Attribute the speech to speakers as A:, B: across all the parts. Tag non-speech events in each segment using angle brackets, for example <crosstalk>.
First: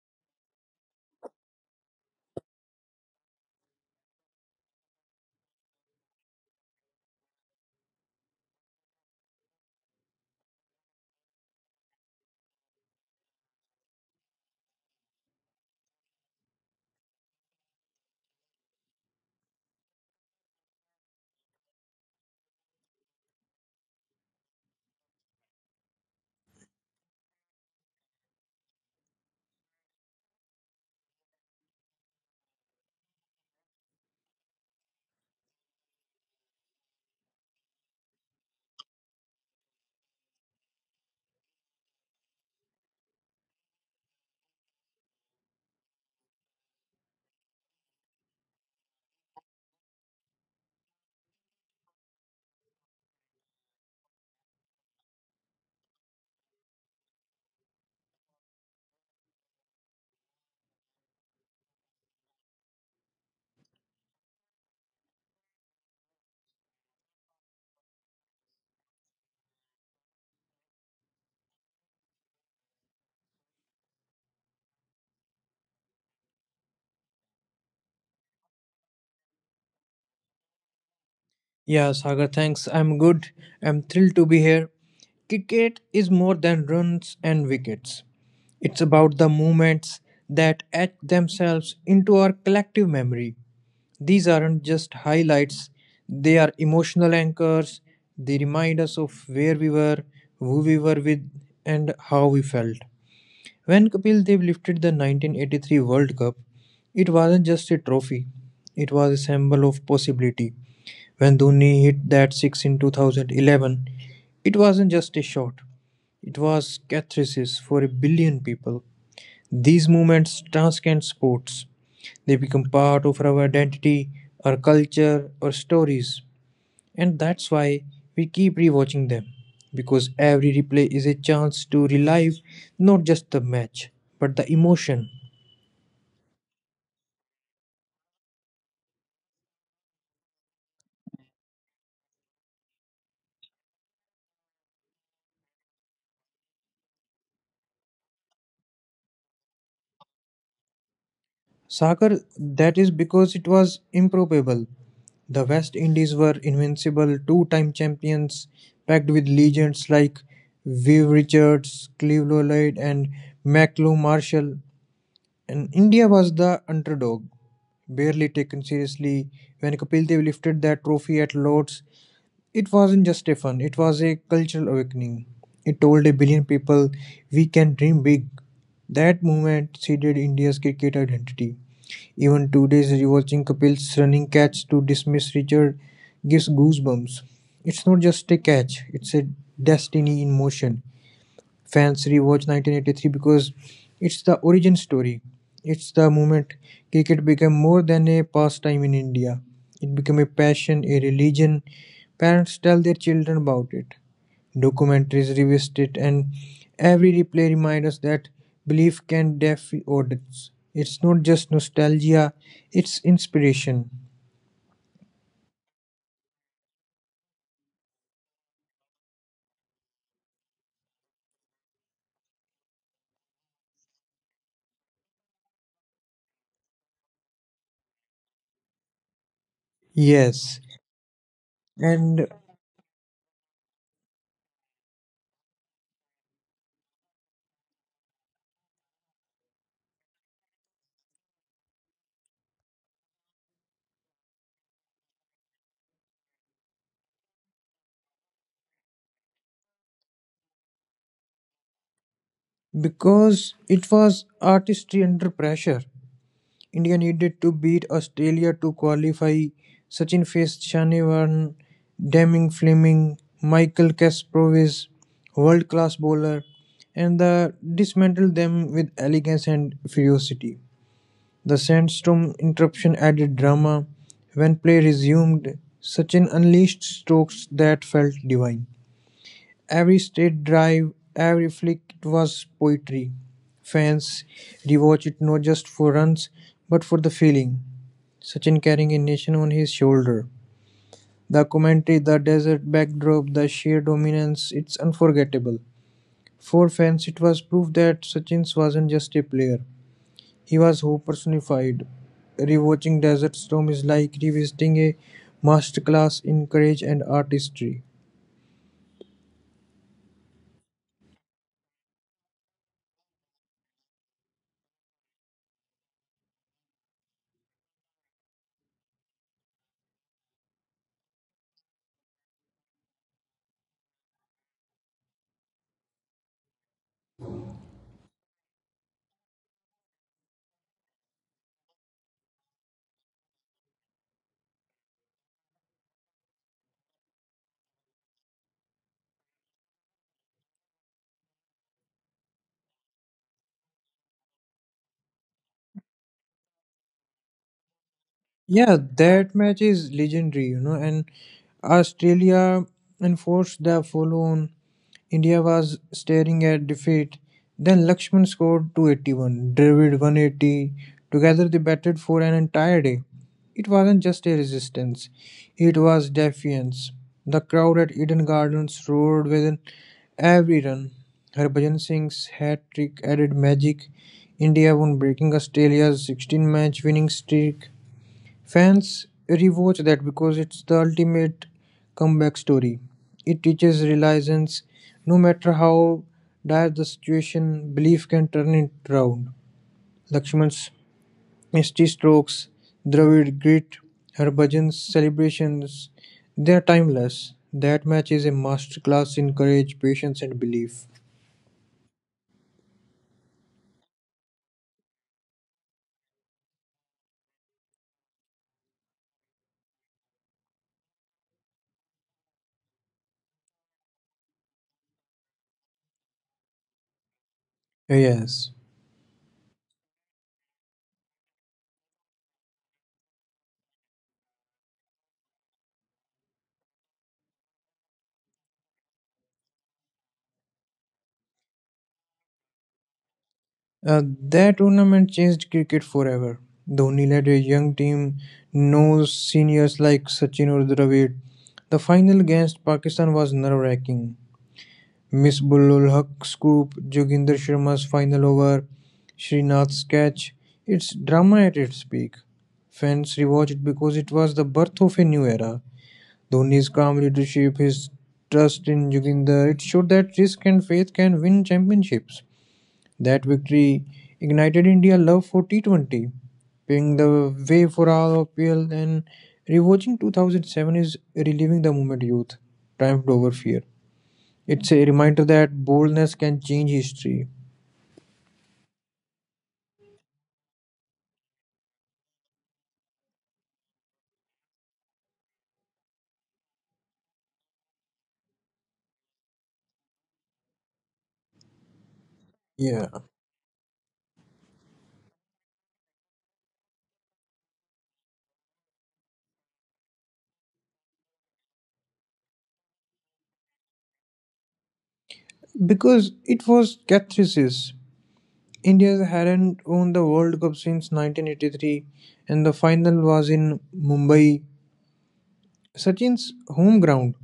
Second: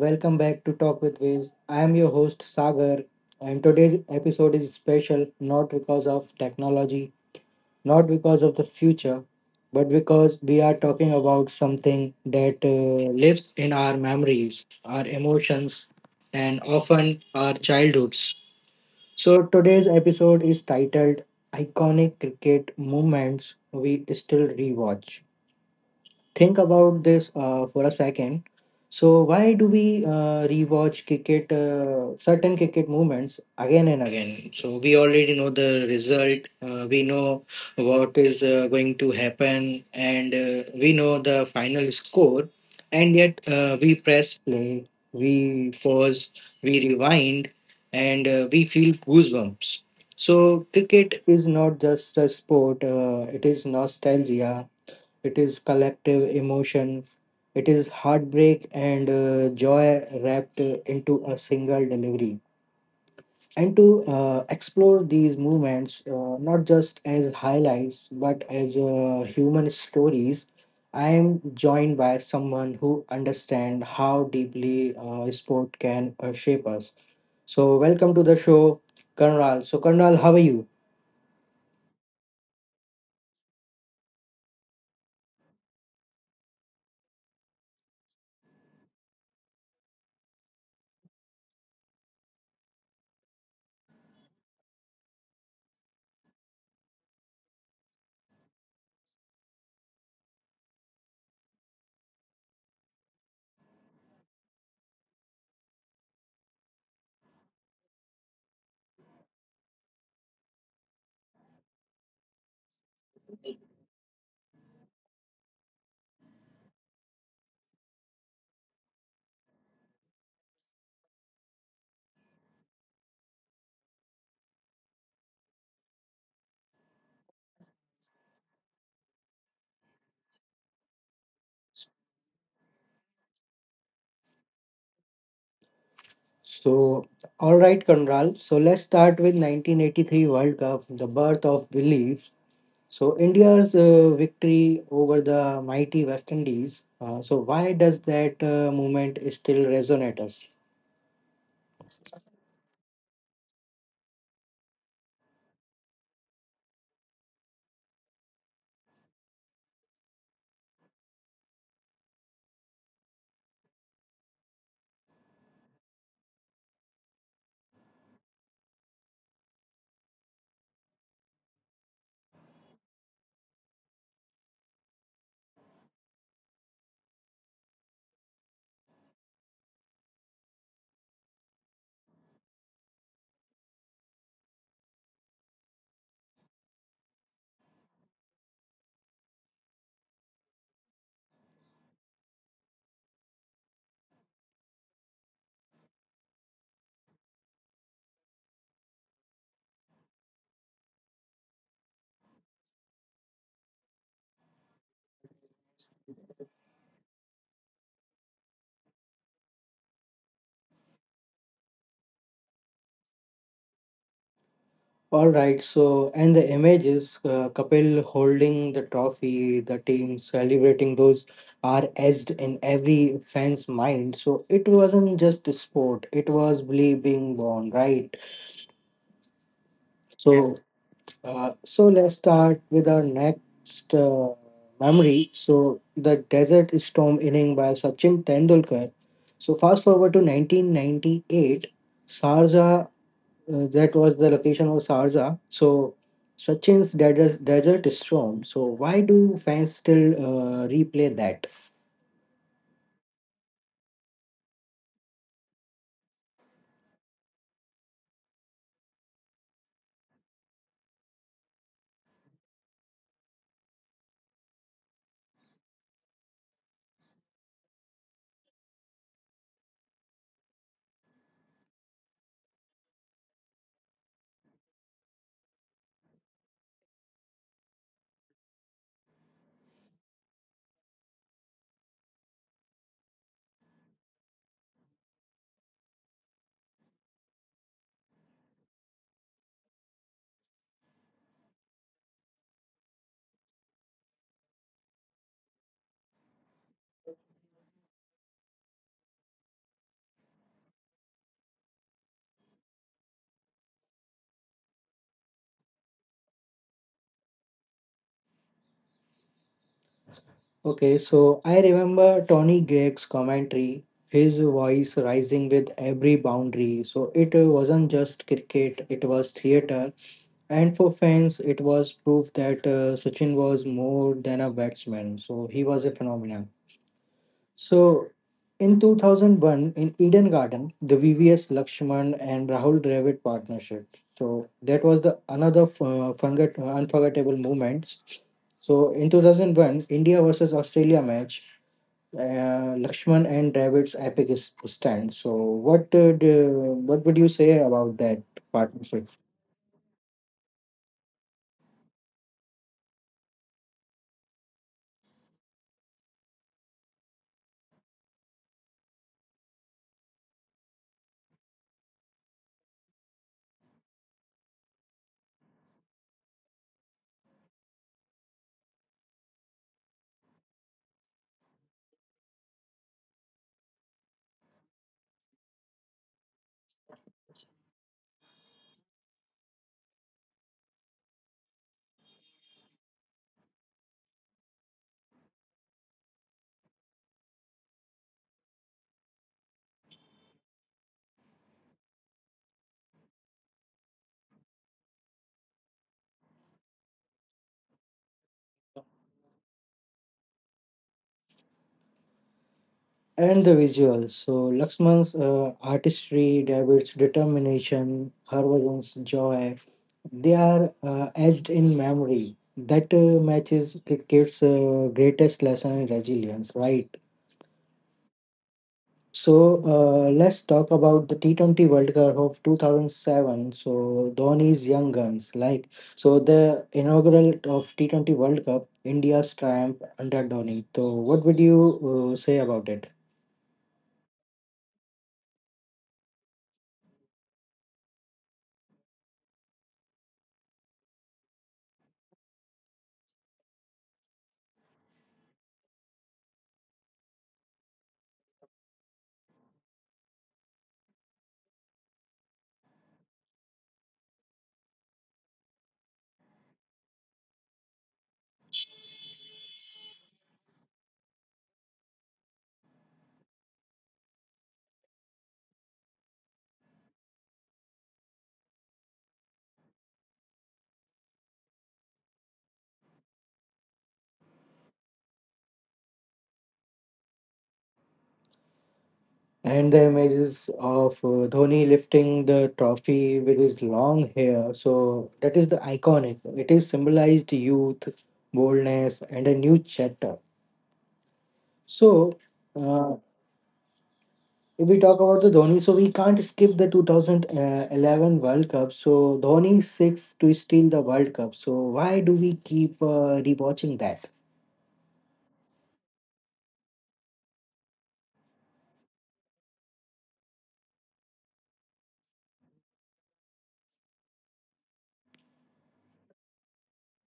A: welcome back to Talk with Viz. I am your host Sagar, and today's episode is special not because of technology, not because of the future, but because we are talking about something that lives in our memories, our emotions, and often our childhoods. So today's episode is titled Iconic Cricket Moments We Still Rewatch. Think about this for a second. So why do we rewatch cricket, certain cricket movements again and again? So we already know the result. We know what is going to happen, and we know the final score. And yet we press play, we pause, we rewind, and we feel goosebumps. So cricket is not just a sport; it is nostalgia, it is collective emotion, it is heartbreak and joy wrapped into a single delivery. And to explore these movements, not just as highlights but as human stories, I am joined by someone who understands how deeply sport can shape us. So, welcome to the show, Karnal. So, Karnal, how are you?
B: Yeah, Sagar, thanks. I'm good. I'm thrilled to be here. Cricket is more than runs and wickets, it's about the moments that etch themselves into our collective memory. These aren't just highlights, they are emotional anchors. They remind us of where we were, who we were with, and how we felt. When Kapil Dev lifted the 1983 World Cup, it wasn't just a trophy, it was a symbol of possibility. When Dhoni hit that six in 2011, it wasn't just a shot, it was catharsis for a billion people. These movements transcend sports. They become part of our identity, our culture, our stories. And that's why we keep rewatching them. Because every replay is a chance to relive not just the match, but the emotion.
A: So, all right, Conral. So, let's start with 1983 World Cup, the birth of belief. So, India's victory over the mighty West Indies. So, why does that movement still resonate us?
B: Sakar, that is because it was improbable. The West Indies were invincible, two time champions, packed with legends like Viv Richards, Clive Lloyd, and Macleod Marshall. And India was the underdog, barely taken seriously. When Kapil Dev lifted that trophy at Lord's, it wasn't just a fun, it was a cultural awakening. It told a billion people, we can dream big. That movement seeded India's cricket identity. Even today's rewatching Kapil's running catch to dismiss Richard gives goosebumps. It's not just a catch, it's a destiny in motion. Fans rewatch 1983 because it's the origin story. It's the moment cricket became more than a pastime in India. It became a passion, a religion. Parents tell their children about it. Documentaries revisit it, and every replay reminds us that belief can defy odds. It's not just nostalgia, it's inspiration.
A: All right. So, and the images, Kapil holding the trophy, the team celebrating, those are etched in every fan's mind. So, it wasn't just a sport; it was belief being born, right? So,
B: Yes,
A: so
B: and
A: let's start with our next memory. So the Desert Storm inning by Sachin Tendulkar. So fast forward to 1998, Sarja. That was the location of Sarja. So Sachin's Desert Storm. So why do fans still replay that?
B: because it was artistry under pressure, India needed to beat Australia to qualify. Sachin faced Shanivaran, Deming Fleming, Michael Kasparov, world-class bowler, and they dismantled them with elegance and ferocity. The sandstorm interruption added drama. When play resumed, Sachin unleashed strokes that felt divine. Every state drive, every flick, it was poetry. Fans rewatch it not just for runs but for the feeling. Sachin carrying a nation on his shoulder. The commentary, the desert backdrop, the sheer dominance, it's unforgettable. For fans, it was proof that Sachin wasn't just a player, he was hope personified. Rewatching Desert Storm is like revisiting a masterclass in courage and artistry.
A: Okay, so I remember Tony Gregg's commentary, his voice rising with every boundary. So it wasn't just cricket, it was theater. And for fans, it was proof that Sachin was more than a batsman. So he was a phenomenon. So in 2001, in Eden Garden, the VVS Lakshman and Rahul Dravid partnership. So that was the another unforgettable moment. So in 2001, India versus Australia match, uh, Lakshman and Dravid's stand. So what would you say about that
B: Yeah,
A: partnership?
B: that match is legendary, and Australia enforced the follow on. India was staring at defeat. Then Lakshman scored 281, Dravid 180. Together they batted for an entire day. It wasn't just a resistance, it was defiance. The crowd at Eden Gardens roared with every run. Harbhajan Singh's hat trick added magic. India won, breaking Australia's 16 match winning streak. Fans rewatch that because it's the ultimate comeback story. It teaches resilience. No matter how dire the situation, belief can turn it round. Lakshman's misty strokes, Dravid grit, Harbhajan's celebrations, they are timeless. That match is a masterclass in courage, patience, and belief.
A: And the visuals. So Laxman's artistry, David's determination, Harbhajan's joy, they are etched in memory. That matches cricket's greatest lesson in resilience, right?
B: Yes.
A: So let's talk about the T20 World Cup of 2007. So Dhoni's young guns, like so the inaugural of T20 World Cup, India's triumph under Dhoni. So what would you say about it?
B: Uh, that tournament changed cricket forever. Dhoni led a young team, no seniors like Sachin or Dravid. The final against Pakistan was nerve wracking. Misbulul Haq scoop, Joginder Sharma's final over, Srinath's catch. It's drama at its peak. Fans rewatch it because it was the birth of a new era. Dhoni's calm leadership, his trust in Joginder, it showed that risk and faith can win championships. That victory ignited India's love for T20, paving the way for our ROPL, and rewatching 2007 is reliving the moment youth triumphed over fear. It's a reminder that boldness can change history.
A: And the images of Dhoni lifting the trophy with his long hair. So that is the iconic. It is symbolized youth, boldness, and a new chapter. So
B: Yeah.
A: uh, if we talk about the Dhoni, so we can't skip the 2011 World Cup. So Dhoni six to steal the World Cup. So why do we keep rewatching that?
B: Because it was catharsis. India hadn't won the World Cup since 1983, and the final was in Mumbai, Sachin's home ground.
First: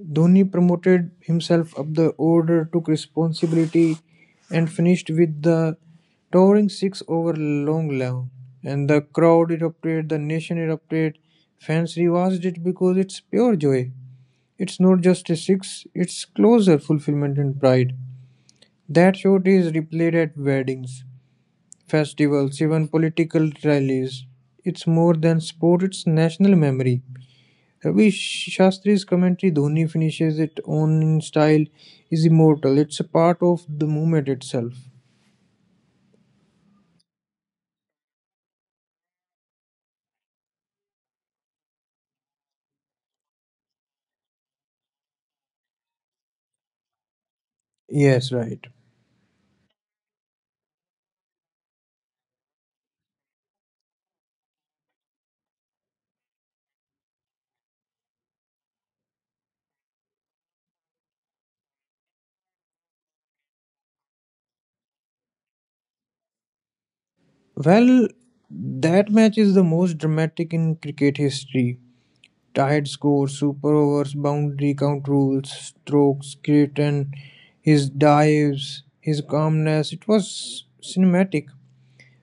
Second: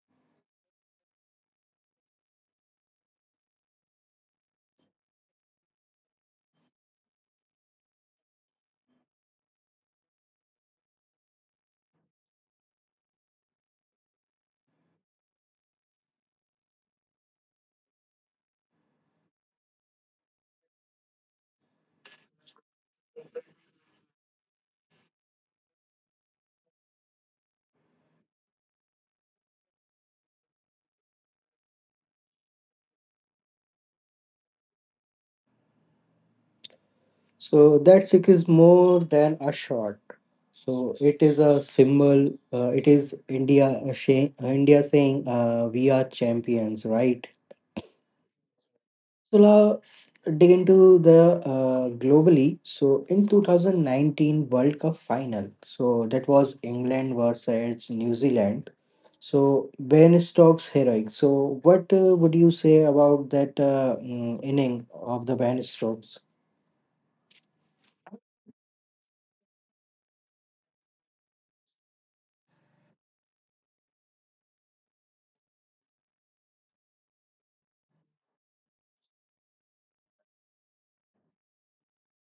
B: Dhoni promoted himself up the order, took responsibility, and finished with the towering six over long lawn. And the crowd erupted, the nation erupted, fans rewatched it because it's pure joy. It's not just a six, it's closer fulfillment and pride. That shot is replayed at weddings, festivals, even political rallies. It's more than sport, it's national memory. Ravi Shastri's commentary, "Dhoni finishes it on in style," is immortal. It's a part of the movement itself.
A: So that sikh is more than a shot. So it is a symbol. It is India saying, "We are champions," right?
B: Yes, right.
A: So now dig into the globally. So in 2019 World Cup final, so that was England versus New Zealand. So Ben Stokes heroic. So what would you say about that inning of the Ben Stokes?
B: Well, that match is the most dramatic in cricket history. Tied score, super overs, boundary count rules, strokes, Creighton, his dives, his calmness. It was cinematic.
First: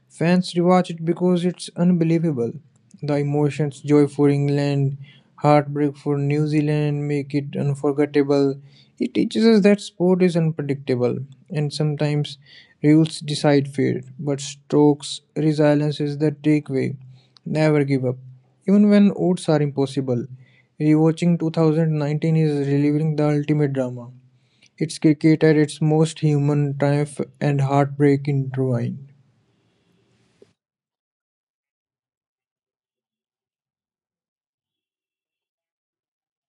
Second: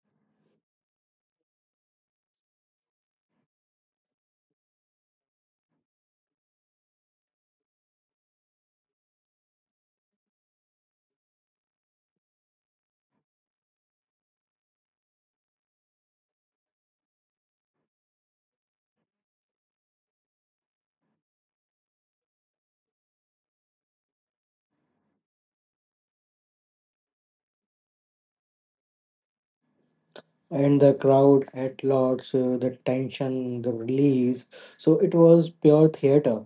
B: Fans rewatch it because it's unbelievable. The emotions, joy for England, heartbreak for New Zealand, make it unforgettable. It teaches us that sport is unpredictable and sometimes rules decide fate. But Stokes' resilience is the takeaway. Never give up, even when odds are impossible. Rewatching 2019 is reliving the ultimate drama. It's cricket at its most human, triumph and heartbreak intertwined.
A: And the crowd at large, the tension, the release. So it was pure theater.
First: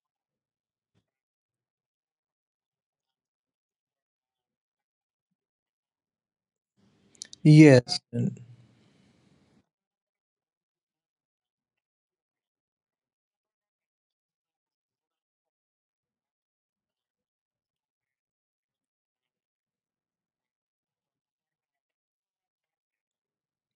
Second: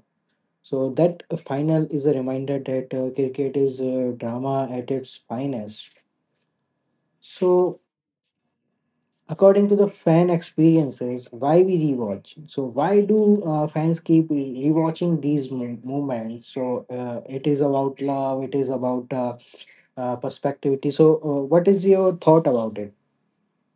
A: So that final is a reminder that cricket is drama at its finest. So
B: Yes.
A: according to the fan experiences, why we rewatch? So why do fans keep rewatching moments? So it is about love. It is about perspectivity. So what is your thought about it?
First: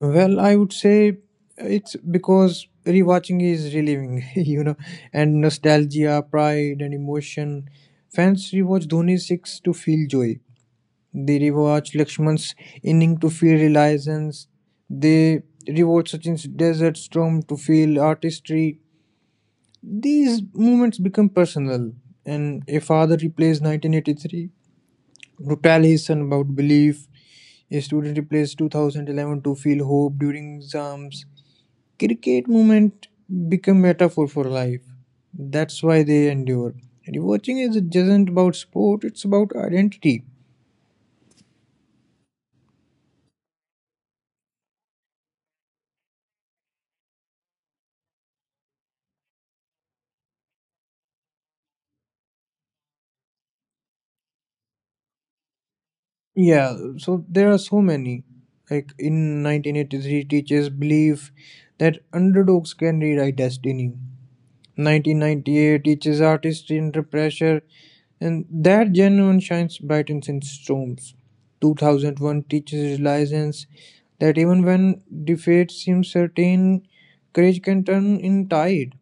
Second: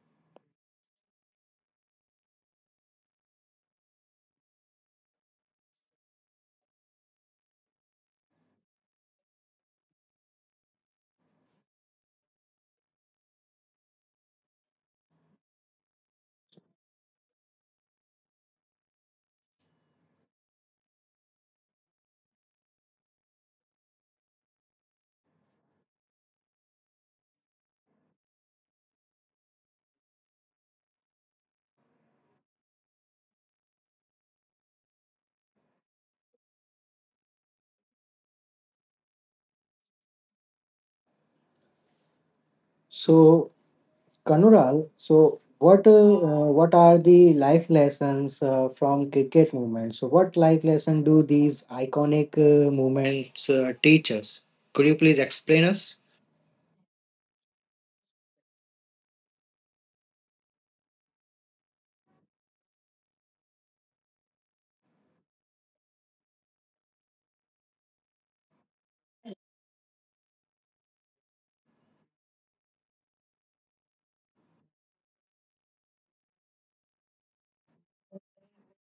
B: Well, I would say it's because rewatching is relieving, <laughs> and nostalgia, pride, and emotion. Fans rewatch Dhoni's six to feel joy. They rewatch Lakshman's inning to feel reliance. They rewatch Sachin's desert storm to feel artistry. These moments become personal, and a father replays 1983 to tell his son about belief. A student replays 2011 to feel hope during exams. Cricket moments become metaphor for life. That's why they endure. And watching is isn't about sport, it's about identity.
A: So Kanural, so what are the life lessons from cricket movement? So what life lesson do these iconic movements teach us? Could you please explain us?
B: Yeah, so there are so many. Like in 1983, teachers believe that underdogs can rewrite destiny. 1998 teaches artistry under pressure, and that genuine shines brightens in storms. 2001 teaches resilience, that even when defeat seems certain, courage can turn in tide.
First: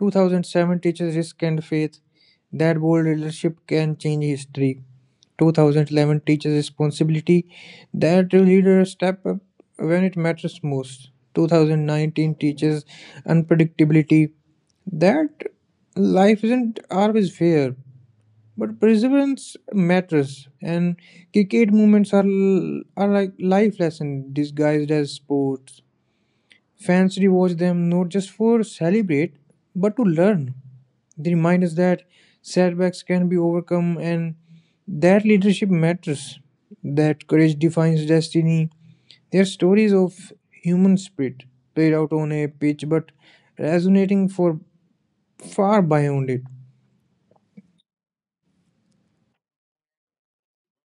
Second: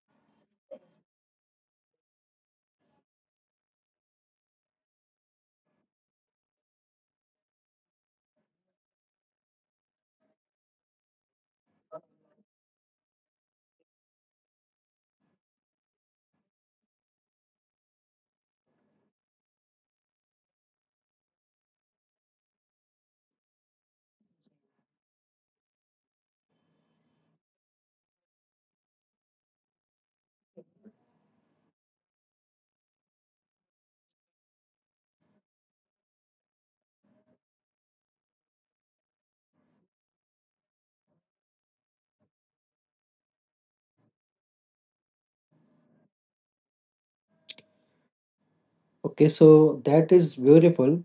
B: 2007 teaches risk and faith, that bold leadership can change history. 2011 teaches responsibility, that leaders step up when it matters most. 2019 teaches unpredictability, that life isn't always fair, but perseverance matters. And cricket movements are like life lessons disguised as sports. Fans rewatch them not just for celebrate, but to learn. They remind us that setbacks can be overcome, and that leadership matters, that courage defines destiny. They are stories of human spirit played out on a pitch but resonating for far beyond it.
A: Okay, so that is beautiful.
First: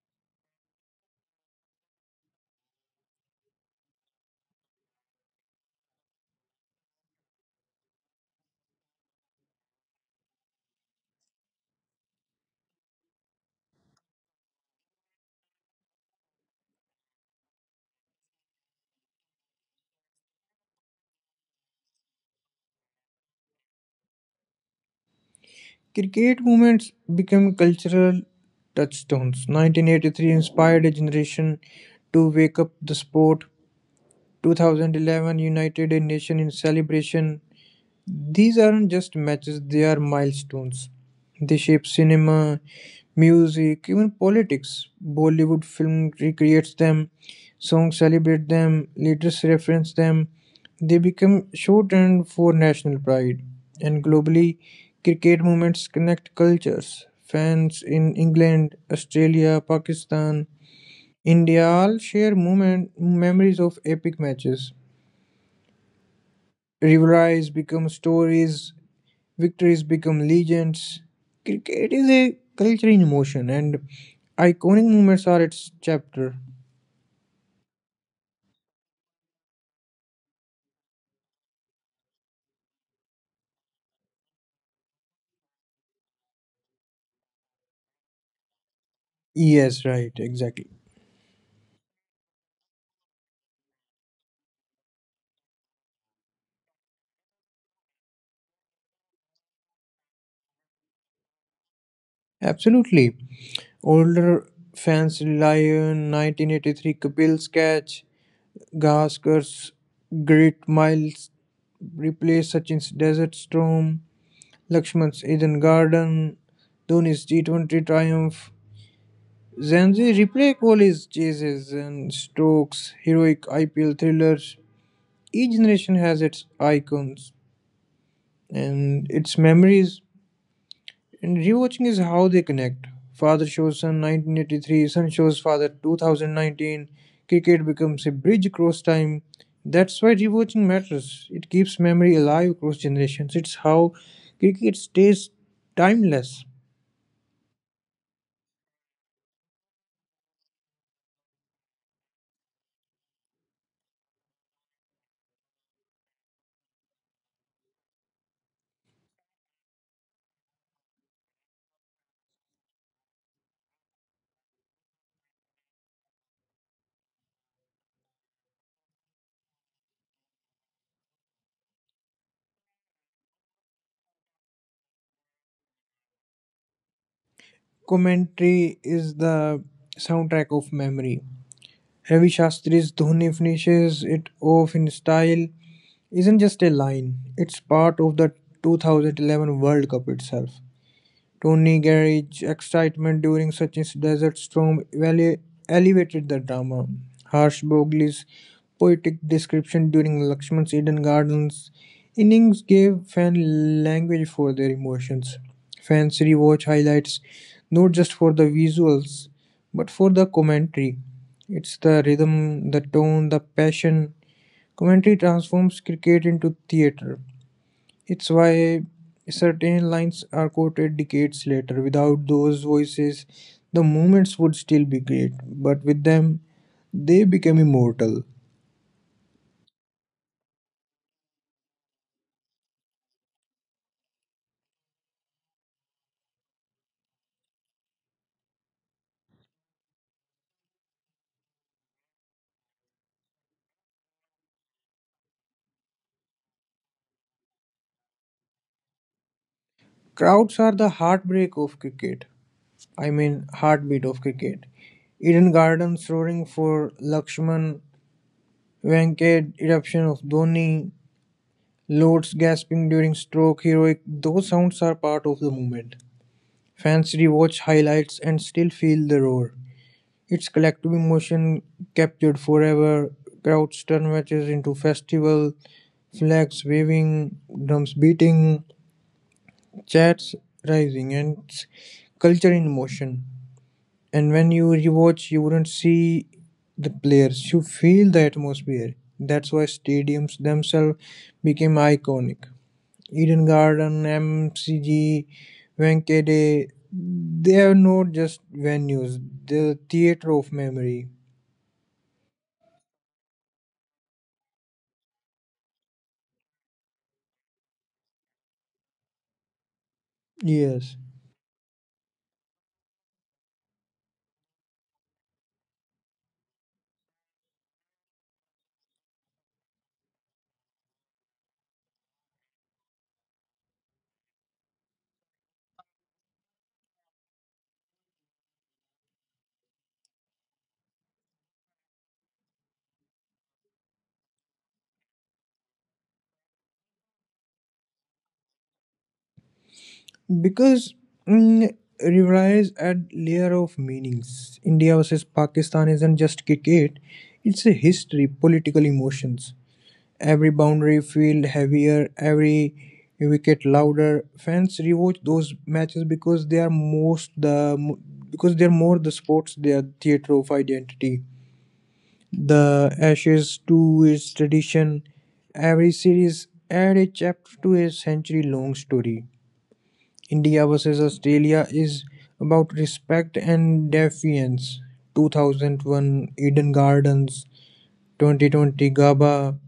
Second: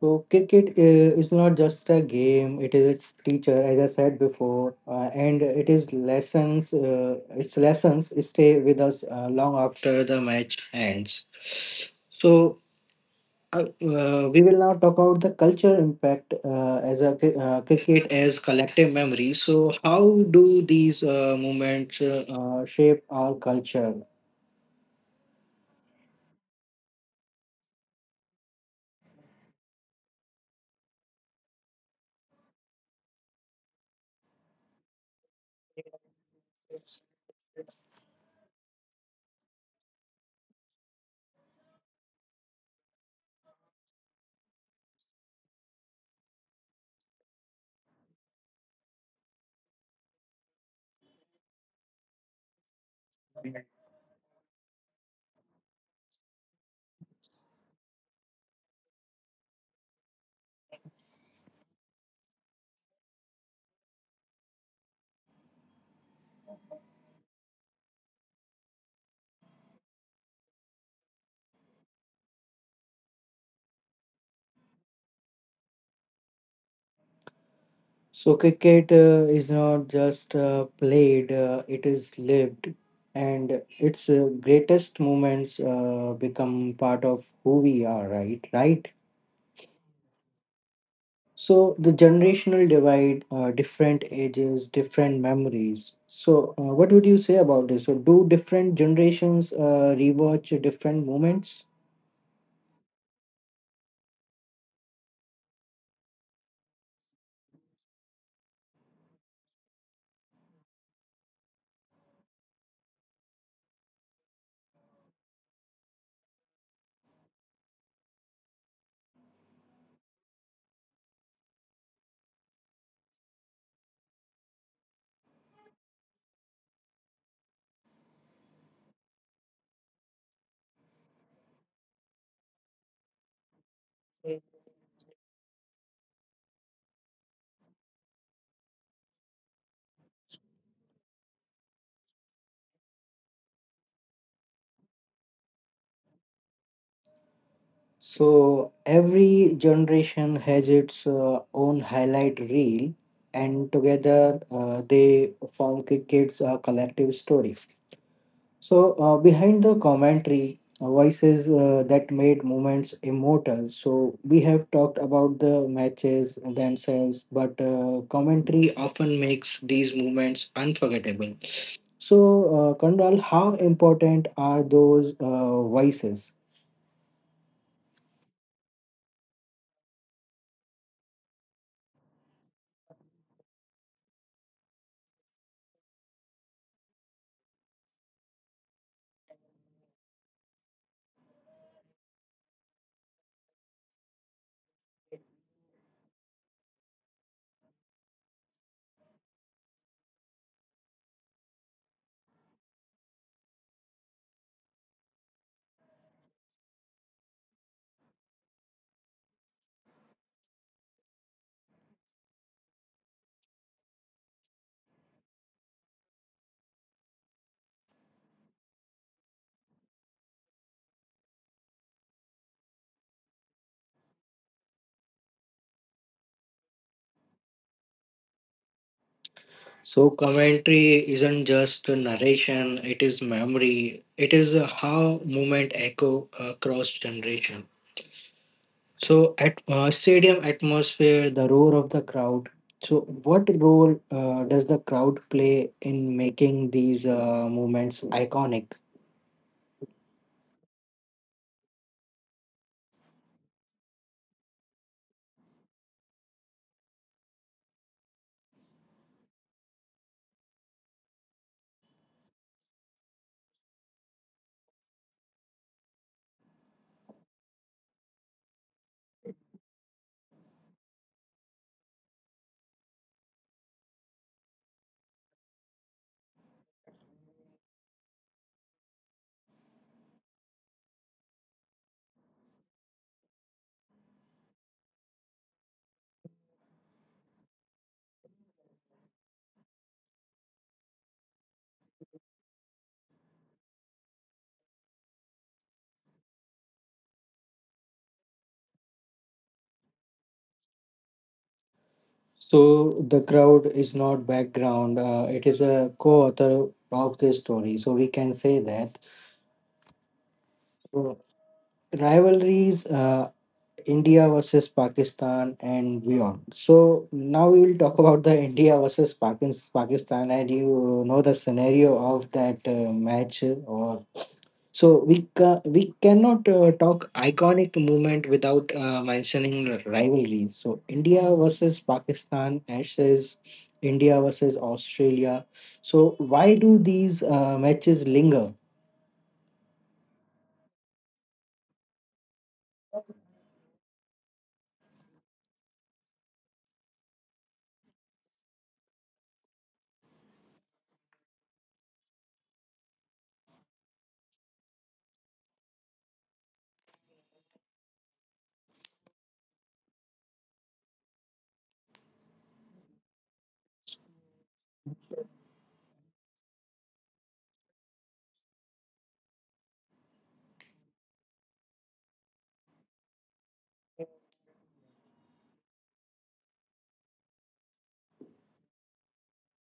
A: So cricket is not just a game; it is a teacher, as I said before, and it is lessons. Its lessons stay with us long after the match ends. So we will now talk about the culture impact cricket as collective memory. So, how do these movements shape our culture?
B: Cricket movements became cultural touchstones. 1983 inspired a generation to wake up the sport. 2011 United Nations in Celebration. These aren't just matches, they are milestones. They shape cinema, music, even politics. Bollywood film recreates them, songs celebrate them, leaders reference them. They become shorthand for national pride. And globally, cricket movements connect cultures. Fans in England, Australia, Pakistan, India all share moment, memories of epic matches, rivalries become stories, victories become legends. Cricket is a culture in motion, and iconic moments are its chapter.
A: So, cricket is not just played; it is lived, and its greatest moments become part of who we are. Right, right.
B: Yes, right, exactly.
A: So the generational divide, different ages, different memories. So what would you say about this? So do different generations rewatch different moments?
B: Absolutely. Older fans rely on 1983, Kapil's catch, Gaskar's great miles replace Sachin's desert storm, Lakshman's Eden garden, Dhoni's T20 triumph, Zanzi replay Kohli's chases and strokes heroic IPL thrillers. Each generation has its icons and its memories, and rewatching is how they connect. Father shows son 1983, son shows father 2019. Cricket becomes a bridge across time. That's why rewatching matters. It keeps memory alive across generations. It's how cricket stays timeless.
A: So every generation has its own highlight reel, and together they form kids a collective story. So, behind the commentary, voices that made moments immortal. So, we have talked about the matches themselves, but commentary often makes these moments unforgettable. So, Kandal, how important are those voices?
B: Commentary is the soundtrack of memory. Ravi Shastri's "Dhoni finishes it off in style" isn't just a line, it's part of the 2011 World Cup itself. Tony Gage's excitement during such a desert storm ele- elevated the drama. Harsh Bogley's poetic description during Lakshman's Eden Gardens innings gave fan language for their emotions. Fans rewatch highlights not just for the visuals but for the commentary. It's the rhythm, the tone, the passion. Commentary transforms cricket into theatre. It's why certain lines are quoted decades later. Without those voices, the moments would still be great, but with them, they became immortal.
A: So, commentary isn't just a narration, it is memory, it is how movement echo across generation. So, at stadium atmosphere, the roar of the crowd. So, what role does the crowd play in making these moments iconic?
B: Crowds are the heartbreak of cricket. I mean, heartbeat of cricket. Eden Gardens roaring for Lakshman, Venkat eruption of Dhoni, Lords gasping during stroke, heroic. Those sounds are part of the moment. Fans rewatch highlights and still feel the roar. Its collective emotion captured forever. Crowds turn matches into festival, flags waving, drums beating, chants rising, and culture in motion. And when you rewatch, you wouldn't see the players, you feel the atmosphere. That's why stadiums themselves became iconic. Eden Garden, MCG, Wankhede, they are not just venues, they're the theater of memory.
A: So, the crowd is not background, it is a co author of this story. So, we can say that.
B: Yes,
A: So, rivalries, India versus Pakistan, and beyond. So, now we will talk <laughs> about the Pakistan, and you know the scenario of that match or so we cannot talk iconic movement without mentioning rivalries. So India versus Pakistan, Ashes, India versus Australia. So why do these matches linger?
B: because mm, rivalize add layer of meanings. India versus Pakistan isn't just cricket; it's a history, political emotions. Every boundary feel heavier, every wicket louder. Fans rewatch those matches because they're more the sports, their theater of identity. The Ashes too is tradition. Every series add a chapter to a century long story. India versus Australia is about respect and defiance. 2001 Eden Gardens, 2020 GABA.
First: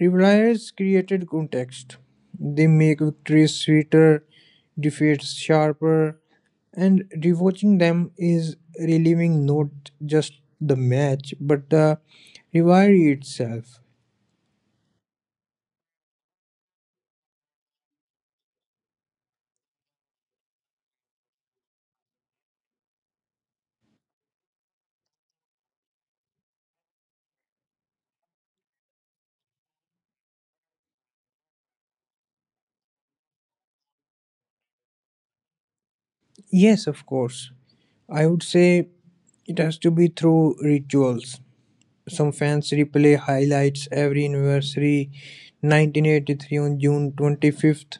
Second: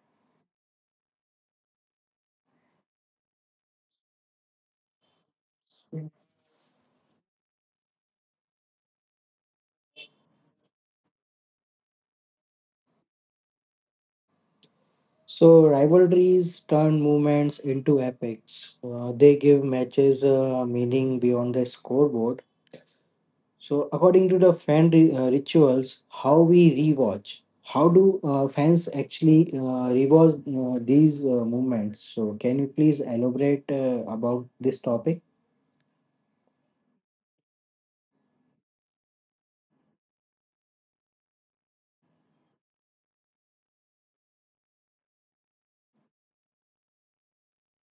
B: Revilers created context. They make victories sweeter, defeats sharper, and rewatching them is reliving not just the match but the rivalry itself.
A: So rivalries turn movements into epics. They give matches meaning beyond the scoreboard. So, according to the fan rituals, how we rewatch, how do fans actually rewatch these movements? So, can you please elaborate about this topic?
B: Yes, of course. I would say it has to be through rituals. Some fans replay highlights every anniversary: 1983 on June 25th,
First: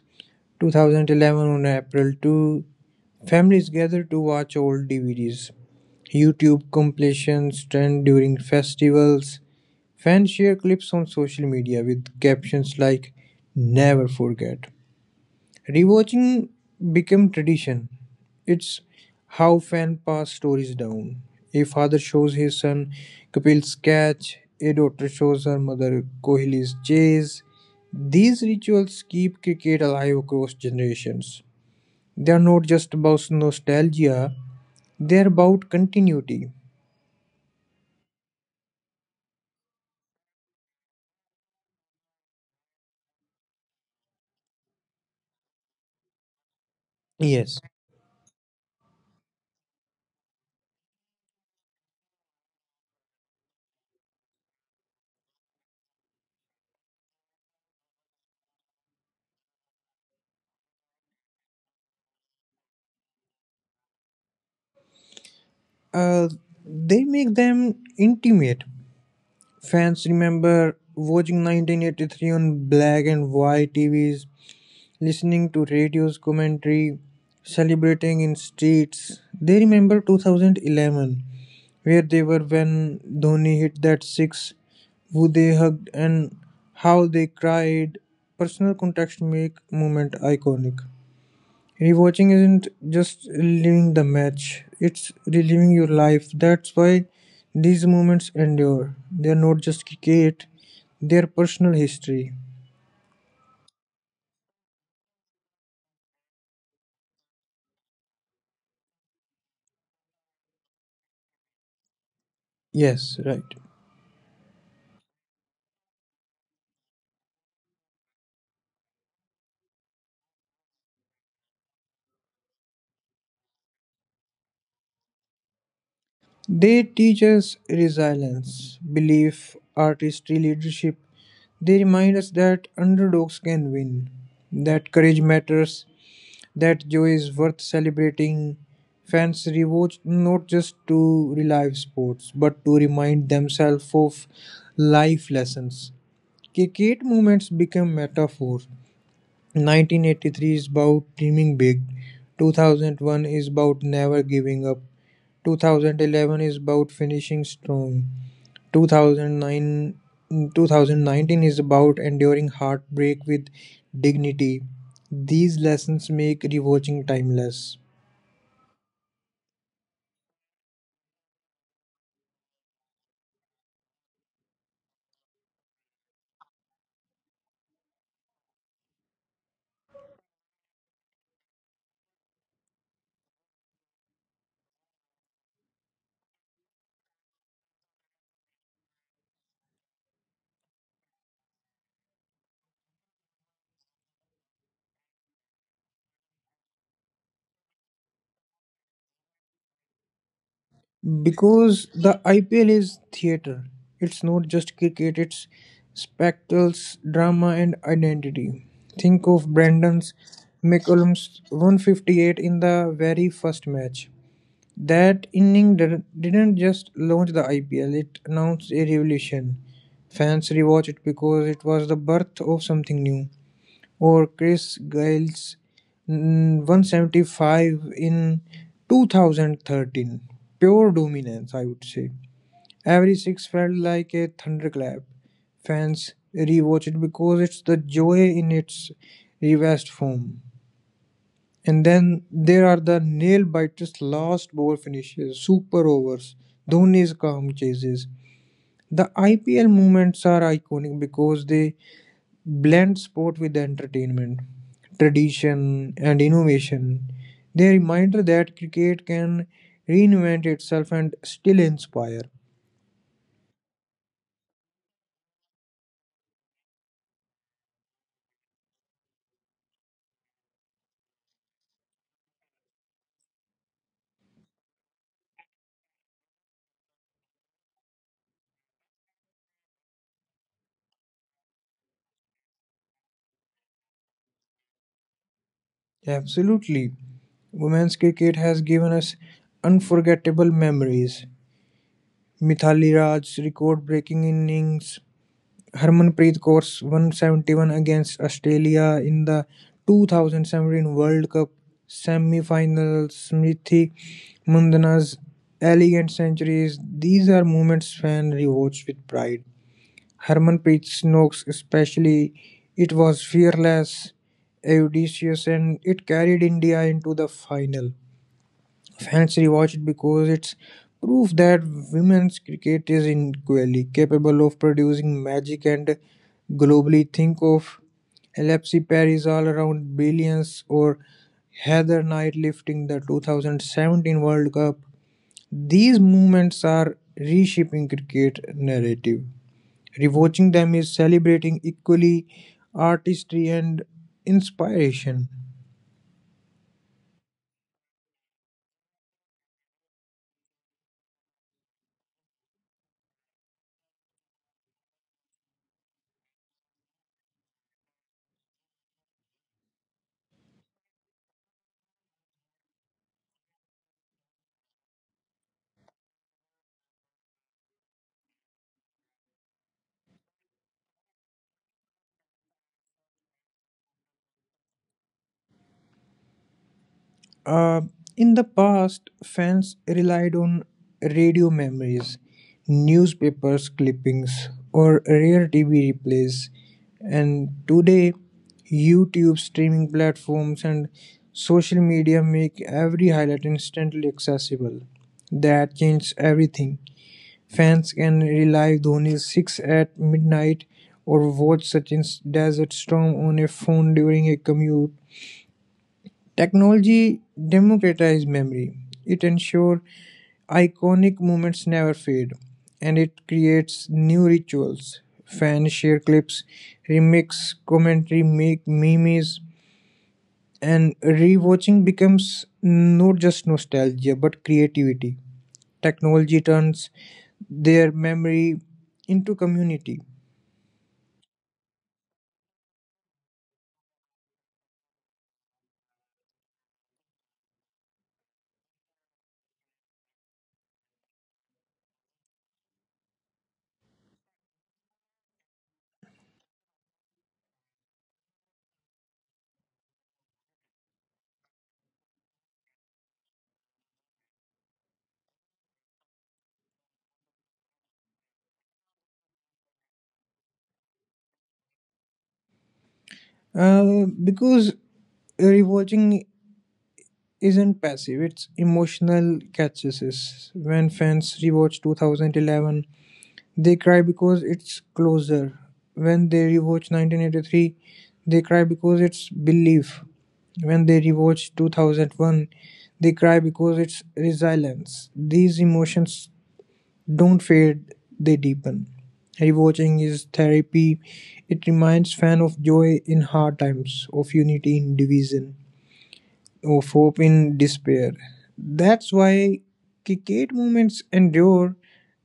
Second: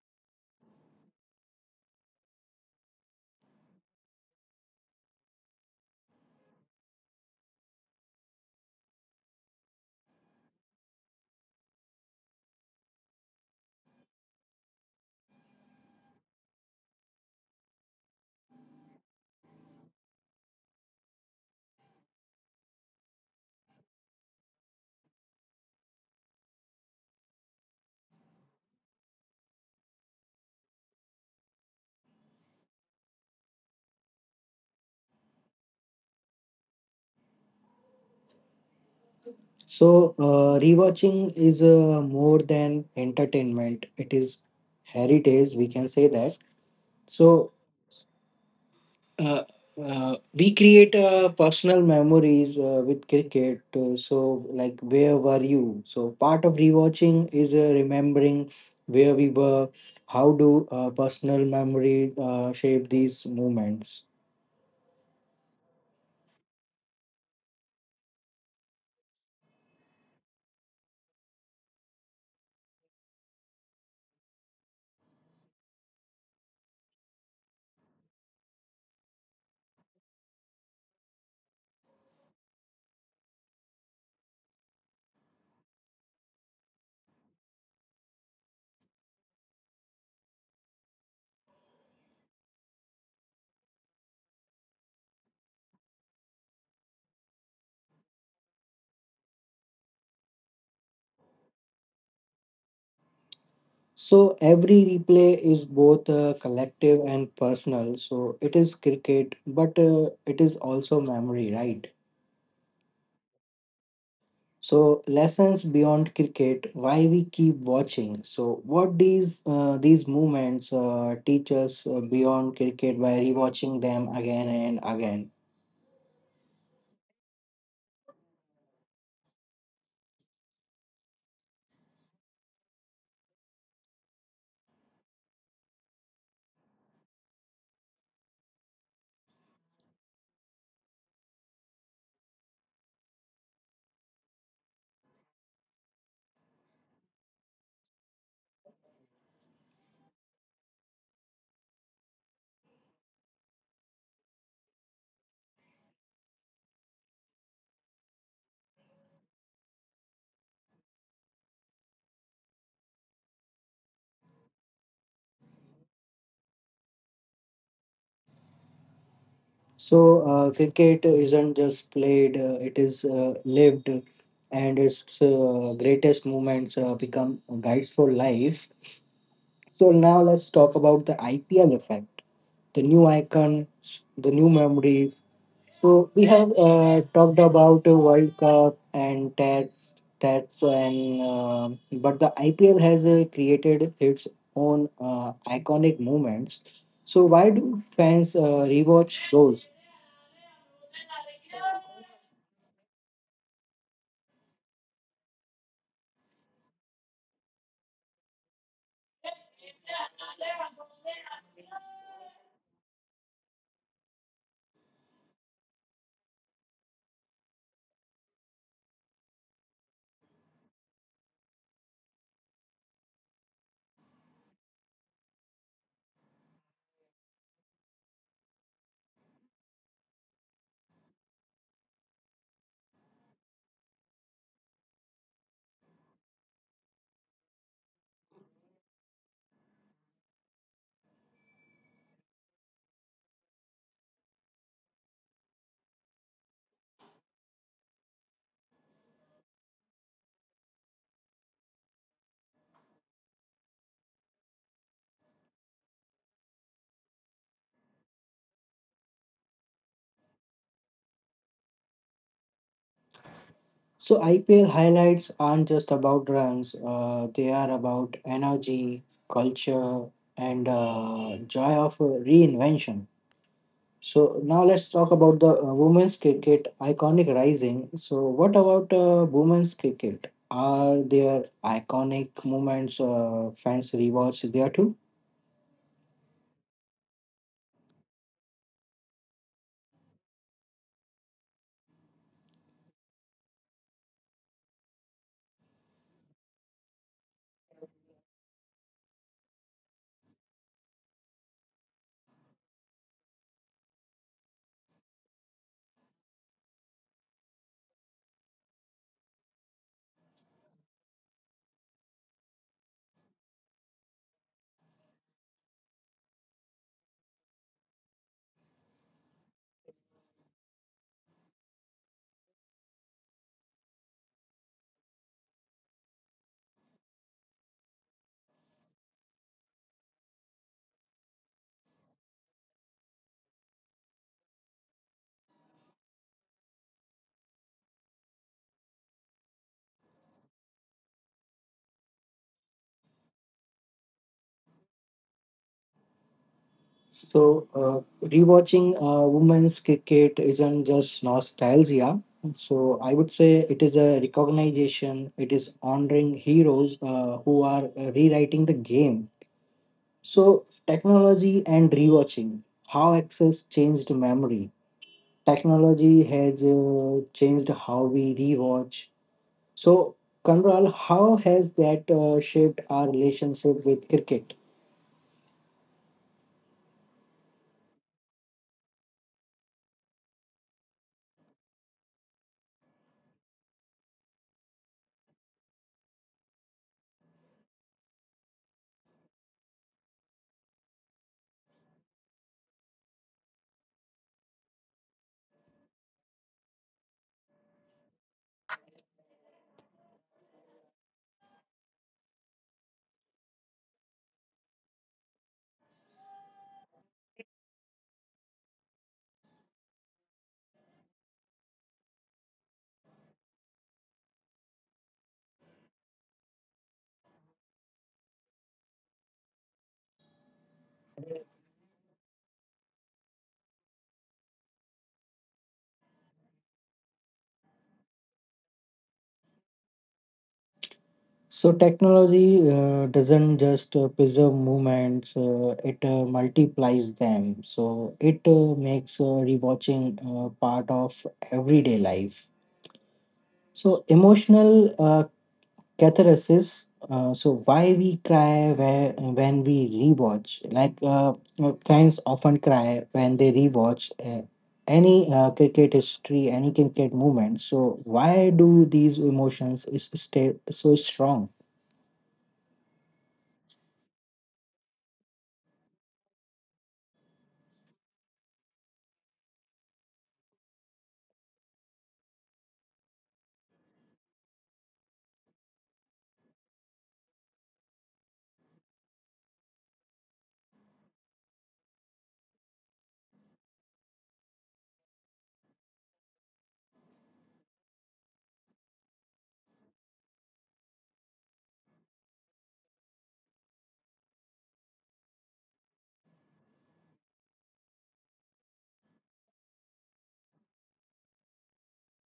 B: 2011 on April 2. Families gather to watch old DVDs, YouTube compilations, trend during festivals. Fans share clips on social media with captions like "Never forget." Rewatching became tradition. It's how fan pass stories down. A father shows his son Kapil's catch, a daughter shows her mother Kohli's chase. These rituals keep cricket alive across generations. They are not just about nostalgia, they are about continuity.
A: So, rewatching is more than entertainment, it is heritage, we can say that. So,
B: Yes.
A: uh, we create personal memories with cricket. So, like, where were you? So, part of rewatching is remembering where we were. How do personal memory shape these moments?
B: Uh, they make them intimate. Fans remember watching 1983 on black and white TVs, listening to radio's commentary, celebrating in streets. They remember 2011, where they were when Dhoni hit that six, who they hugged and how they cried. Personal context make moment iconic. Rewatching isn't just reliving the match, it's reliving your life. That's why these moments endure. They are not just cricket, they are personal history.
A: So, every replay is both collective and personal. So, it is cricket, but it is also memory, right?
B: Yes, right.
A: So lessons beyond cricket, why we keep watching. So what these movements teach us beyond cricket by rewatching them again and again.
B: They teach us resilience, belief, artistry, leadership. They remind us that underdogs can win, that courage matters, that joy is worth celebrating. Fans rewatch not just to relive sports, but to remind themselves of life lessons. Cricket moments become metaphors. 1983 is about dreaming big. 2001 is about never giving up. 2011 is about finishing strong. 2009, 2019 is about enduring heartbreak with dignity. These lessons make rewatching timeless.
A: So cricket isn't just played; it is lived, and its greatest moments become guides for life. So now let's talk about the IPL effect, the new icons, the new memories. So we have talked about World Cup and tax, tax, and but the IPL has created its own iconic moments. So why do fans rewatch those?
B: Because the IPL is theatre. It's not just cricket, it's spectacles, drama, and identity. Think of Brandon's McCollum's 158 in the very first match. That inning didn't just launch the IPL, it announced a revolution. Fans rewatched it because it was the birth of something new. Or Chris Gail's 175 in 2013. Pure dominance, I would say. Every six felt like a thunderclap. Fans rewatch it because it's the joy in its revised form. And then there are the nail biters, last ball finishes, super overs, Dhoni's calm chases. The IPL moments are iconic because they blend sport with entertainment, tradition, and innovation. They reminder that cricket can reinvent itself and still inspire.
A: So IPL highlights aren't just about runs; they are about energy, culture, and joy of reinvention. So now let's talk about the women's cricket iconic rising. So what about women's cricket? Are there iconic moments fans rewatch there too?
B: Absolutely. Women's cricket has given us unforgettable memories. Mithali Raj's record breaking innings, Harmanpreet Kaur 171 against Australia in the 2017 World Cup semi-final. Smriti Mundana's elegant centuries. These are moments fans rewatch with pride. Harmanpreet Snokes especially, it was fearless, audacious, and it carried India into the final. Fans rewatch it because it's proof that women's cricket is equally capable of producing magic and globally think of Alexi Paris all around brilliance or Heather Knight lifting the 2017 World Cup. These moments are reshaping cricket narrative. Rewatching them is celebrating equally artistry and inspiration.
A: So rewatching women's cricket isn't just nostalgia. So I would say it is a recognition. It is honoring heroes who are rewriting the game. So technology and rewatching, how access changed memory. Technology has changed how we rewatch. So, Kanral, how has that shaped our relationship with cricket?
B: Uh, in the past, fans relied on radio memories, newspapers clippings, or rare TV replays. And today, YouTube streaming platforms and social media make every highlight instantly accessible. That changed everything. Fans can relive Dhoni's six at midnight or watch Sachin's desert storm on a phone during a commute. Technology democratizes memory; it ensures iconic moments never fade, and it creates new rituals. Fans share clips, remix commentary, make memes, and rewatching becomes not just nostalgia but creativity. Technology turns their memory into community.
A: So, technology doesn't just preserve movements, it multiplies them. So, it makes rewatching part of everyday life. So, emotional catharsis. So why we cry where, when we rewatch? Like fans often cry when they rewatch any cricket history, any cricket movement. So why do these emotions is stay so strong?
B: Because rewatching isn't passive, it's emotional catharsis. When fans rewatch 2011, they cry because it's closer. When they rewatch 1983, they cry because it's belief. When they rewatch 2001, they cry because it's resilience. These emotions don't fade, they deepen. Rewatching is therapy. It reminds fan of joy in hard times, of unity in division, of hope in despair. That's why Kikate moments endure.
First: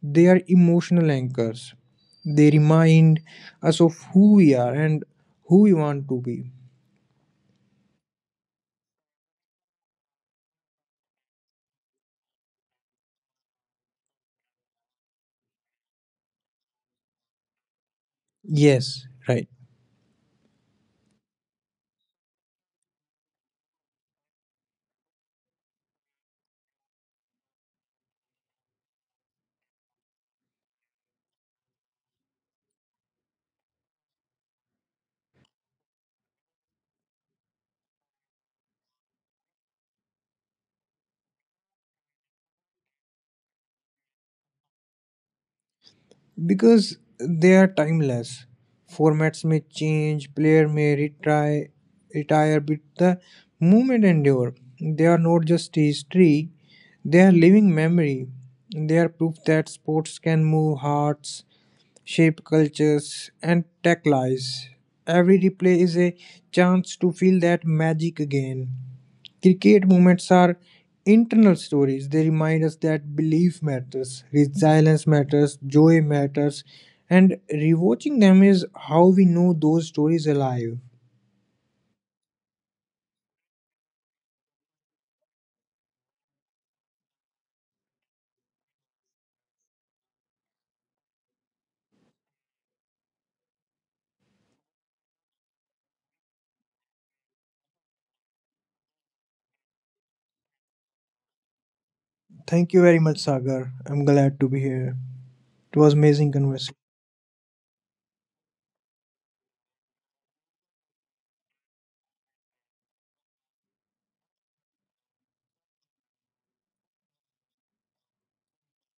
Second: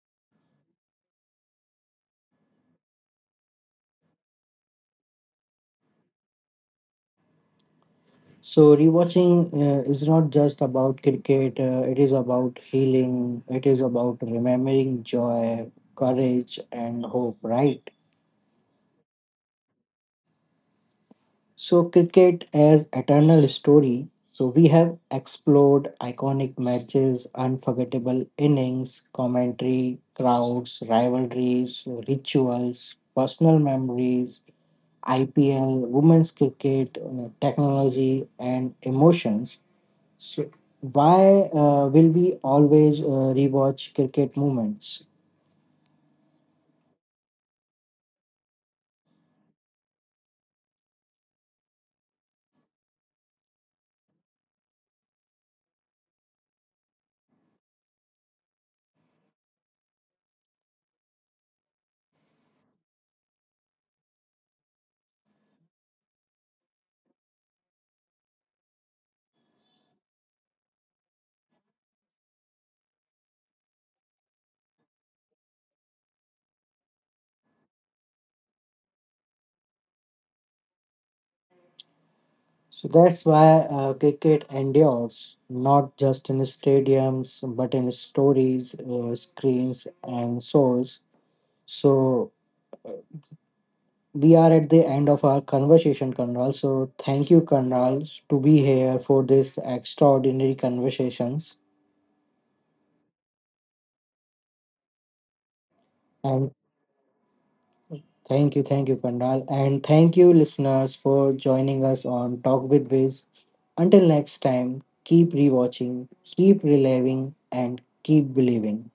B: They are emotional anchors. They remind us of who we are and who we want to be.
A: So rewatching is not just about cricket. It is about healing. It is about remembering joy, courage, and hope. Right.
B: Yes, right.
A: So, cricket as eternal story. So, we have explored iconic matches, unforgettable innings, commentary, crowds, rivalries, rituals, personal memories, IPL, women's cricket, technology, and emotions. So, why will we always rewatch cricket moments?
B: Because they are timeless. Formats may change, player may retry, retire, but the movement endure. They are not just history, they are living memory. They are proof that sports can move hearts, shape cultures, and tech tackles. Every replay is a chance to feel that magic again. Cricket moments are internal stories. They remind us that belief matters, resilience matters, joy matters, and rewatching them is how we know those stories alive.
A: So that's why cricket endures, not just in stadiums, but in stories, screens, and souls. So uh, we are at the end of our conversation, Kanral. So thank you, Kanral, to be here for this extraordinary conversations.
B: Thank you very much, Sagar. I'm glad to be here. It was amazing
A: And
B: conversation.
A: thank you, Kanral. And thank you, listeners, for joining us on Talk with Viz. Until next time, keep rewatching, keep reliving, and keep believing.